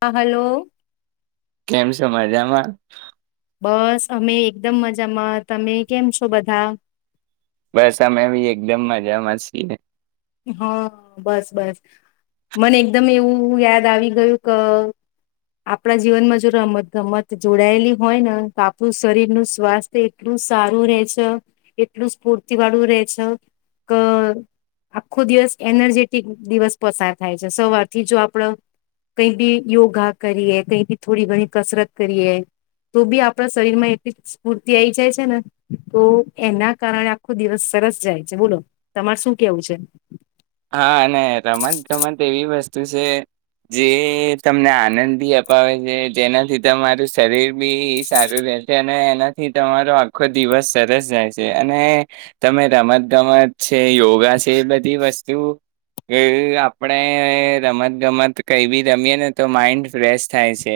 હા હલો કેમ સજ આમાં બસ અમે એકદમ મજામાં તમે કેમ છો બધા બસ અમે બી એકદમ મજામાં છીએ હા બસ બસ મને એકદમ એવું યાદ આવી ગયું કે આપણા જીવનમાં જો રમત ગમત જોડાયેલી હોય ને તો આપણું શરીરનું સ્વાસ્થ્ય એટલું સારું રે છે એટલું સ્ફૂર્તિ વાળું રહેે છે કે આખો દિવસ એનર્જેટિક દિવસ પસાર થાય છે સવારથી જો આપડ કઈ બી યોગા કરીએ કઈ બી થોડી ઘણી કસરત કરીએ તો બી આપણા શરીર માં એટલી સ્ફૂર્તિ આઈ જાય છે ને તો એના કારણે આખો દિવસ સરસ જાય છે બોલો તમારે શું કેવું છે હા અને રમત ગમત એવી વસ્તુ છે જે તમને આનંદી અપાવે છે જેનાથી તમારું શરીર બી સારું રહેશે અને એનાથી તમારો આખો દિવસ સરસ જાય છે અને તમે રમત ગમત છે યોગા છે એ બધી વસ્તુ તું આપણે રમત ગમત કઈ બી રમીએ ને તો માઈન્ડ ફ્રેશ થાય છે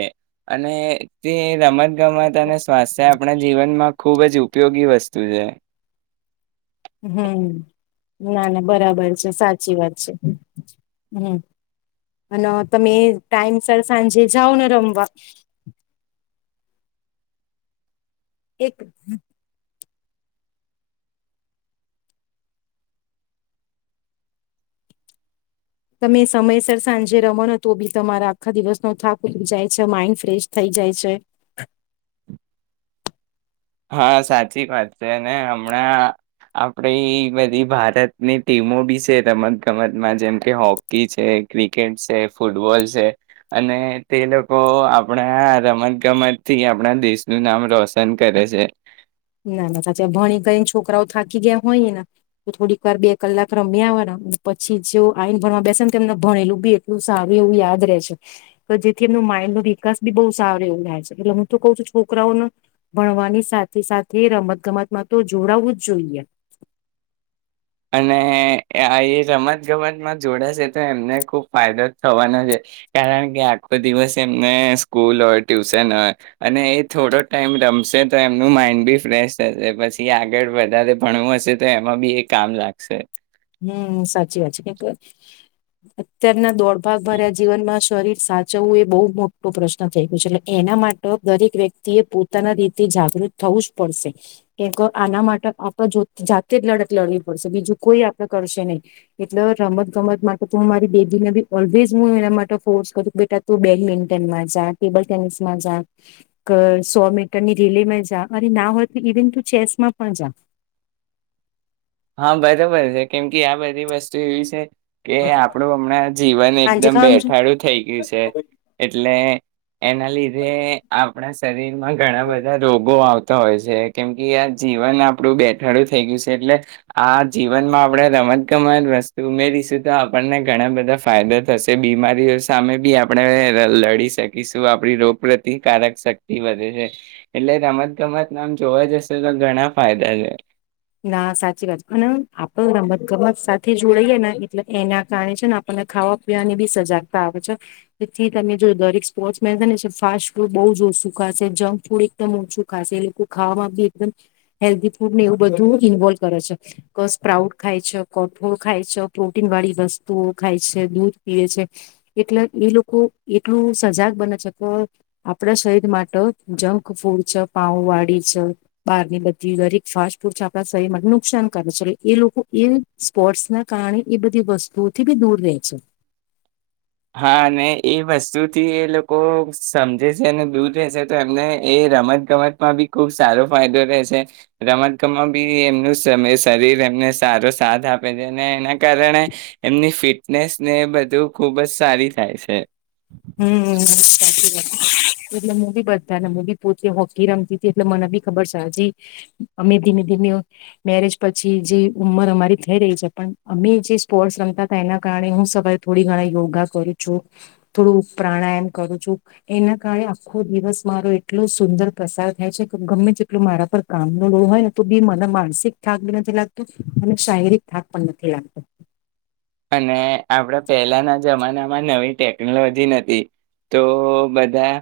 અને તે રમત ગમત અને સ્વાસ્થ્ય આપણે જીવનમાં ખૂબ જ ઉપયોગી વસ્તુ છે હમ ના ના બરાબર છે સાચી વાત છે હમ અને તમે ટાઈમ સર સાંજે જાઓ ને રમવા એક તમે સમયસર સાંજે રમનો તો બી તમારા આખા દિવસનોો થાક ઉલી જાય છે માઈન્ડ ફ્રેશ થઈ જાય છે હા સાચી વાત છે અને હમણાં આપડી બધી ભારતની ટીમો બી છે રમત ગમતમાં જેમ કે હોકી છે ક્રિકેટ છે ફૂટબોલ છે અને તે લોકો આપણા રમત ગમત થી આપણા દેશનું નામ રોશન કરે છે ના ના સાચા ભણી કરીને છોકરાઓ થાકી ગયા હોયને તો થોડીક વાર બે કલાક રમ્યા આવવાના પછી જે આઈને ભણમાં બેસે ને એને ભણેલું બી એટલું સારું એવું યાદ રહે છે તો જેથી એમનું માઇન્ડ નો વિકાસ બી બહ સારો એવું રહેાય છે એટલે હું તો કઉ છું છોકરાઓને ભણવાની સાથે તે રમત ગમત માં તો જોડાવું જ જોઈએ અને એ રમત ગમતમાં જોડાશે તો એમને ખુબ ફાયદો થવાનો છે કારણ કે આખો દિવસ એમને સ્કૂલ હોય ટ્યુશન હોય અને એ થોડો ટાઈમ રમશે તો એમનું માઇન્ડ બી ફ્રેશ થશે પછી આગળ વધારે ભણવું હશે તો એમાં બી કામ લાગશે હમ સાચી વાત છે કે અત્યારના દોડભાગ ભર્યા જીવનમાં શરીર સાચવવું એ બહુ મોટો પ્રશ્ન થઈ ગયું છે એટલે એના માટે દરેક વ્યક્તિ એ પોતાના રીતે જાગૃત થવું જ પડશે કેમક આના માટે આપણે જાતે જ લડત લડવી પડશે બીજું કોઈ કરશે નહી એટલે રમત ગમત માટે ત મારી બેબીને બી ઓલવેઝ હું એના માટે ફોર્સ કર બેટા તું બેડમિન્ટનમાં જા ટેબલ ટેનિસમાં જા સો મીટર ની રેલીમાં જા અને ના હોય તો ઇવન તું ચેસમાં પણ જા હા બરોબર છે કેમ કે આ બધી વસ્તુ એવી છે કે આપણું હમણાં જીવન સાંજે એકદમ ખાવાનું છે બેઠાડું થઈ ગયું છે એટલે એના લીધે આપણા સરી ઘણા બધા રોગો આવતા હોય છે કેમ કે આ જીવન આપડું બેઠાડું થઈ ગયું છે એટલે આ જીવનમાં આપણે રમતગમત વસ્તુ ઉમેરીશું તો આપણને ઘણા બધા ફાયદા થશે બીમારીઓ સામે બી આપણે લડી શકીશું આપણી રોગ પ્રતિકારક શક્તિ વધે છે એટલે રમત ગમત નામ જોવા જશે તો ઘણા ફાયદા છે ના સાચી વાત અને આપે રમત ગમત સાથે જોડાઈએ ને એટલે એના કારણે છે ને આપણને ખાવા પીવાની બી સજાગતા આવે છે જેથી તમે જો દરેક સ્પોર્ટ્સ મેનને ફાસ્ટ ફૂડ બહ જ ઓછું ખાશે જંક ફૂડ એકદમ ઓછું ખાશે એ લોકો ખાવામાં બી એકમ હેલ્ધી ફૂડ ને એવ બધું ઇન્વોલ્વ કરે છે કે સ્પ્રાઉટ ખાય છે કોઠોળ ખાય છે પ્રોટીન વાળી વસ્તુઓ ખાય છે દૂધ પીવે છે એટલે એ લોકો એટલું સજાગ બને છે કે આપણા શરીર માટે જંક ફૂડ છે પાઉ વાળી છે બહારની બધી દરેક ફાસ્ટ આપણા શરીર માટે નુકસાન કરે છે એટલે એ લોકો એ સ્પોર્ટ્સ ના કારણે એ બધી વસ્તુઓથી બી દૂર રહે છે હા એ વસ્તુથી એ લોકો સમજે છે અને દૂર રહે છે તો એમને એ રમત ગમતમાં બી ખૂબ સારો ફાયદો રહે છે રમત ગમત બી એમનું શરીર એમને સારો સાથ આપે છે અને એના કારણે એમની ફિટનેસને બધું ખુબ જ સારી થાય છે હમ સાચી વાત એટલે હું બી બધા ને હું બી પોતે હોકી રમતી હતી એટલે મને બી ખબર છે હજી અમે ધીમે ધીમે મેરેજ પછી જે ઉંમર અમારી થઈ રહી છે પણ અમે જે સ્પોર્ટ્સ રમતા હતા એના કારણે હું સવારે થોડી ઘણા યોગા કરું છું થોડું પ્રાણાયામ કરું છું એના કારણે આખો દિવસ મારો એટલો સુંદર પ્રસાર થાય છે કે ગમે તેટલો મારા પર કામનો લો હોય ને તો બી મને માનસિક થાક બી નથી લાગતો અને શારીરિક થાક પણ નથી લાગતો અને આપડા પહેલાના જમાનામાં નવી ટેકનોલોજી નથી તો બધા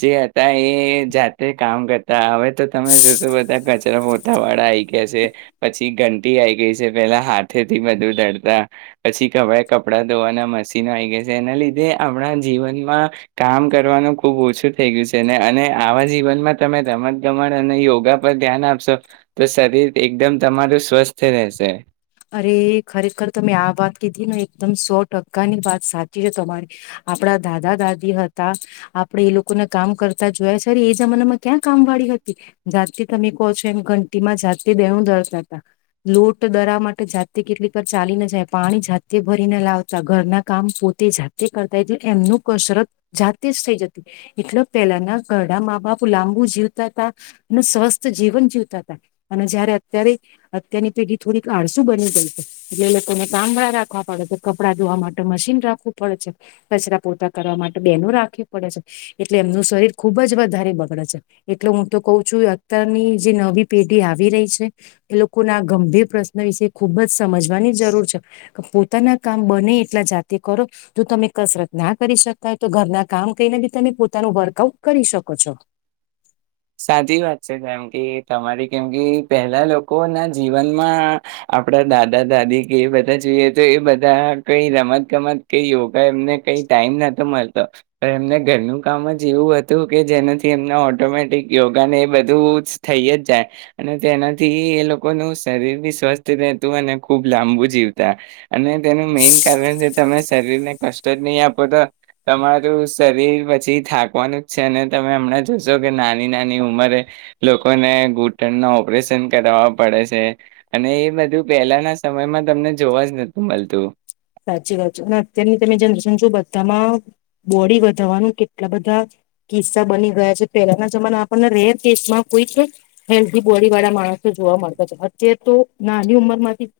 જે હતા એ જાતે કામ કરતા હવે તો તમે શ શું બધા મોતાા વાળા આઈ ગયા છે પછી ઘંટી આઈ ગઈ છે પેલા હાથે થી બધું દડતા પછી કપડાં ધોવાના મશીનો આવી ગયા છે એના લીધે આપણા જીવનમાં કામ કરવાનું ખૂબ ઓછું થઈ ગયું છે ને અને આવા જીવનમાં તમે રમત ગમત અને યોગા પર ધ્યાન આપશો તો શરીર એકદમ તમારું સ્વસ્થ રહેશે અરે ખરેખર તમે આ વાત કીધી ને એકદમ સો ટકા ની વાત સાચી છે તમારી આપડા દાદા દાદી હતા આપડે એ લોકોને કામ કરતા જોયા છે અરે એ જમાનામાં ક્યાં કામ વાળી હતી જાતે તમે કહો છો એમ ઘંટીમાં જાતે દેણું દરતા હતા લોટ દરા માટે જાતે કેટલી પર ચાલી ના જાય પાણી જાતે ભરીને લાવતા ઘરના કામ પોતે જાતે કરતા એટલે એમનું કસરત જાતે જ થઈ જતી એટલે પેલાના ઘરડા મા બાપ લાંબુ જીવતા ત અને સ્વસ્થ જીવન જીવતા હતા અને જયારે અત્યારે અત્યારની પેઢી થોડીક આડ શું બની ગયું છે એટલે લોકોને કામડા રાખવા પડે છે કપડા ધોવા માટે મશીન રાખવું પડે છે કચરા પૂરતા કરવા માટે બેનો રાખવી પડે છે એટલે એમનું શરીર ખુબ જ વધારે બગડે છે એટલે હું તો કઉ છું અત્યારની જે નવી પેઢી આવી રહી છે એ લોકોને આ ગંભીર પ્રશ ના વિશે ખૂબ જ સમજવાની જરૂર છે પોતાના કામ બને એટલા જાતે કરો જો તમે કસરત ના કરી શકાય તો ઘરના કામ કરીહીને બી તમે પોતાનું વર્કઆઉટ કરી શકો છો સાચી વાત છે જેમ કે તમારી કેમ કે પહેલા લોકોના જીવનમાં આપડા દાદા દાદી કે બધા જોઈએ તો એ બધા કઈ રમત ગમત કે યોગા એમને કઈ ટાઈમ નતો મળતો પણ એમને ઘરનું કામ જ એવું હતું કે જેનાથી એમને ઓટોમેટિક યોગા ને એ બધું થઈ જ જાય અને તેનાથી એ લોકોનું શરીર બી સ્વસ્થ રહેતું અને ખૂબ લાંબુ જીવતા અને તેનું મેઈન કારણ જે તમે શરીરને કષ્ટ જ નહીં આપો તો તમારું શરીર પછી થાકવાનું જ છે અને તમે હમણાં જોશો કે ના નાની નાની ઉંમરે લોકોને ઘૂટણના ઓપરેશન કર પડે છે અને એ બધું પેલાના સમયમાં તમને જોવા જ નતું મળતું સાચી વાત છે અને અત્યારની તમે જનરેશન જો બધામાં બોડી વધારવાનું કેટલા બધા કિસ્સા બની ગયા છે પેલાના જમાના આપણને રેર કેસમાં કોઈક હેલ્ધી બોડી વાળા માણસ જોવા મળતા છે અત્યારે તો નાની ઉંમર માંથી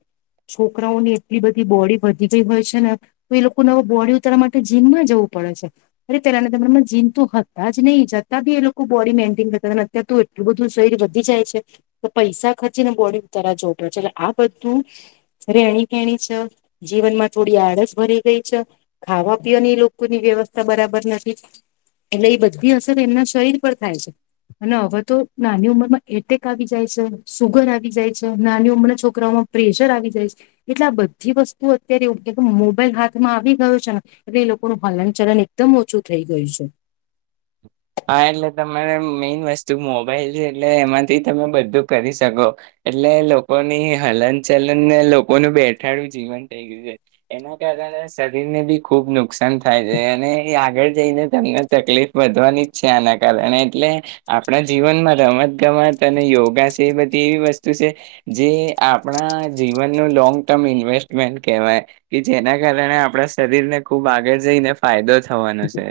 છોકરાઓની એટલી બધી બોડી વધી ગઈ હોય છે ને તો એ લોકો ન બોડી ઉતારવા માટે જીમમાં જવું પડે છે અરે પેલાના તમામનામાં જીમ તો હતા જ નહી જતાં બી એ લોકો બોડી મેન્ટેન કરતા હતા અત્યાર તો એટલું બધું શરીર વધી જાય છે તો પૈસા ખર્ચીને બોડી ઉતારવા જોવું પડે છે એટલે આ બધું રેણી કેણી છે જીવનમાં થોડી આળસ ભરી ગઈ છે ખાવા પીવાની એ લોકોની વ્યવસ્થા બરાબર નથી એટલે એ બધી અસર એમના શરીર પર થાય છે અને હવે તો નાની ઉંમરમાં એટેક આવી જાય છે સુુગર આવી જાય છે નાની ઉંમરના છોકરાઓમાં પ્રેશર આવી જાય છે એટલે આ બધી વસ્તુ તું અત્યારે એવું મોબાઈલ હાથમાં આવી ગયો છે ને એટલે એ લોકોનું હલન ચલન એકદમ ઓછું થઈ ગયું છે હા એટલે તમારે મેઈન વસ્તુ મોબાઈલ છે એટલે એમાંથી તમે બધું કરી શકો એટલે લોકોની હલન ચલન ને લોકોનું બેઠાડું જીવન થઇ ગયું છે એના કારણે શરીર ને બી ખુબ નુ નુકસાન થાય છે અને એ આગળ જઈને તમને તકલીફ વધવાની છે આના કારણે એટલે આપણા જીવનમાં રમત ગમત અને યોગા છે એ બધી એવી વસ્તુ છે જે આપણા જીવનનું લોંગ ટર્મ ઇન્વેસ્ટમેન્ટ કહેવાય કે જેના કારણે આપણા શરીરને ખૂબ આગળ જઈને ફાયદો થવાનો છે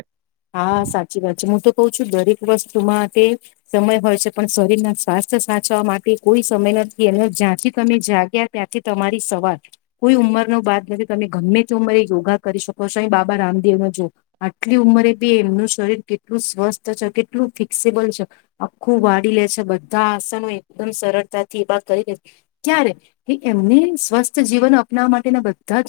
હા સાચી વાત છે હું તો કહ છું દરેક વસ્તુમાં તે સમય હોય છે પણ શરીરના સ્વાસ્થ્ય સાચવવા માટે કોઈ સમય નથી અને જ્યાંથી તમે જાગ્યા ત્યાંથી તમારી સવાર કોઈ ઉંમરનો બાદ નથી તમે ગમે તે ઉંમરે યોગા કરી શકો છો અહી બાબા રામદેવને જો આટલી ઉંમરે એમનું શરીર કેટલું સ્વસ્થ છે કેટલું ફિકસેબલ છે આખું વાળી લે છે બધા આસનો એકદમ સરળતાથી એ બ કરી દે છે ક્યારે એ એમને સ્વસ્થ જીવન અપનાવવા માટેના બધા જ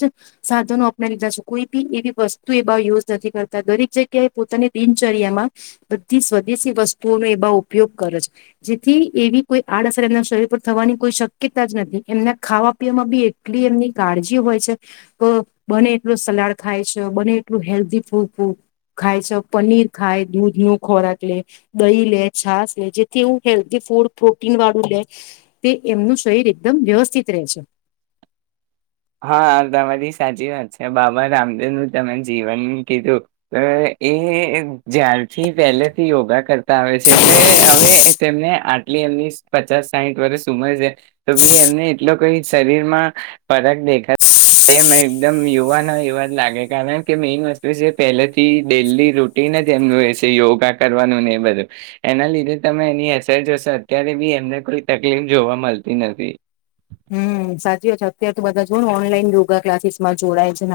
સાધનો અપનાવી દીધા છે કોઈ બી એવી વસ્તુ એ બ યુઝ નથી કરતા દરેક જગ્યા એ પોતાની દિનચર્યામાં બધી સ્વદેશી વસ્તુઓનો એ ઉપયોગ કરે છે જેથી એવી કોઈ આડઅસર એમના શરીર પર થવાની કોઈ શક્યતા જ નથી એમના ખાવા પીવામાં બી એટલી એમની કાળજી હોય છે તો બને એટલોું સલાડ ખાય છે બને એટલું હેલ્ધી ફૂ ફ ખાય છે પનીર ખાય દૂધ ન ખોરાક લે દહી લે છાસ લે જેથી એવું હેલ્ધ ફૂડ પ્રોટીન વાળું લે તે એમનું શરીર એકદમ વ્યવસ્થિત રહે છે હા તમારી સાચી વાત છે બાબા રામદેવ નું તમે જીવન કીધું એ જ્યારથી પહેલેથી યોગા કરતા હોય છે એટલે હવે તેમને આટલી એમની પચાસ સાહીઠ વર્ષ ઉમર છે તો બી એમને એટલો કઈ શરીરમાં ફરક દેખા એકદમ યુવાનો યુવા જ લાગે કારણ કે મેન વસ્તુ છે પહેલેથી ડેલી રૂટીન જ એમનું એશે યોગા કરવાનું ને એ બધું એના લીધે તમે એની અસર જોશો અત્યારે બી એમને કોઈ તકલીફ જોવા મળતી નથી હમ સાચી વાત છે અત્યારે તો બધા જો ને ઓનલાઈન યોગા ક્લાસીસમાં જોડાય છે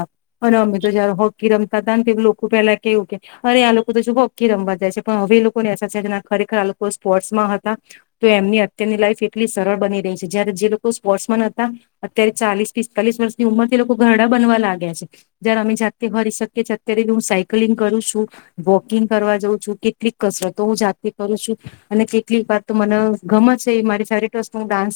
અને અમે તો જયારે હોકી રમતા હતા ને તો લોકો પેલા કેવું કે અરે આ લોકો તો જો હોકી રમવા જાય છે પણ હવે એ લોકો નેા ખરેખર આ લોકો સ્પોર્ટ્સમાં હતા તો એમની અત્યારની લાઈફ એટલી સરળ બની રહી છે જયારે જે લોકો સ્પોર્ટ્સમેન હતા અત્યારે ચાલીસ પિસ્તાલીસ વર્ષની ઉંમર થી લોકો ઘરડા બનવા લાગ્યા છે જયારે અમે જાતે ફરી શકીએીએ અત્યારે હું સાયકલિંગ કરું છું વોકિંગ કરવા જઉં છું કેટલીક કસરતો હું જાતે કરું છું અને કેટલીક વાત તો મને ગમત છે મારી ફેવરટ વસ્તુ હું ડાન્સ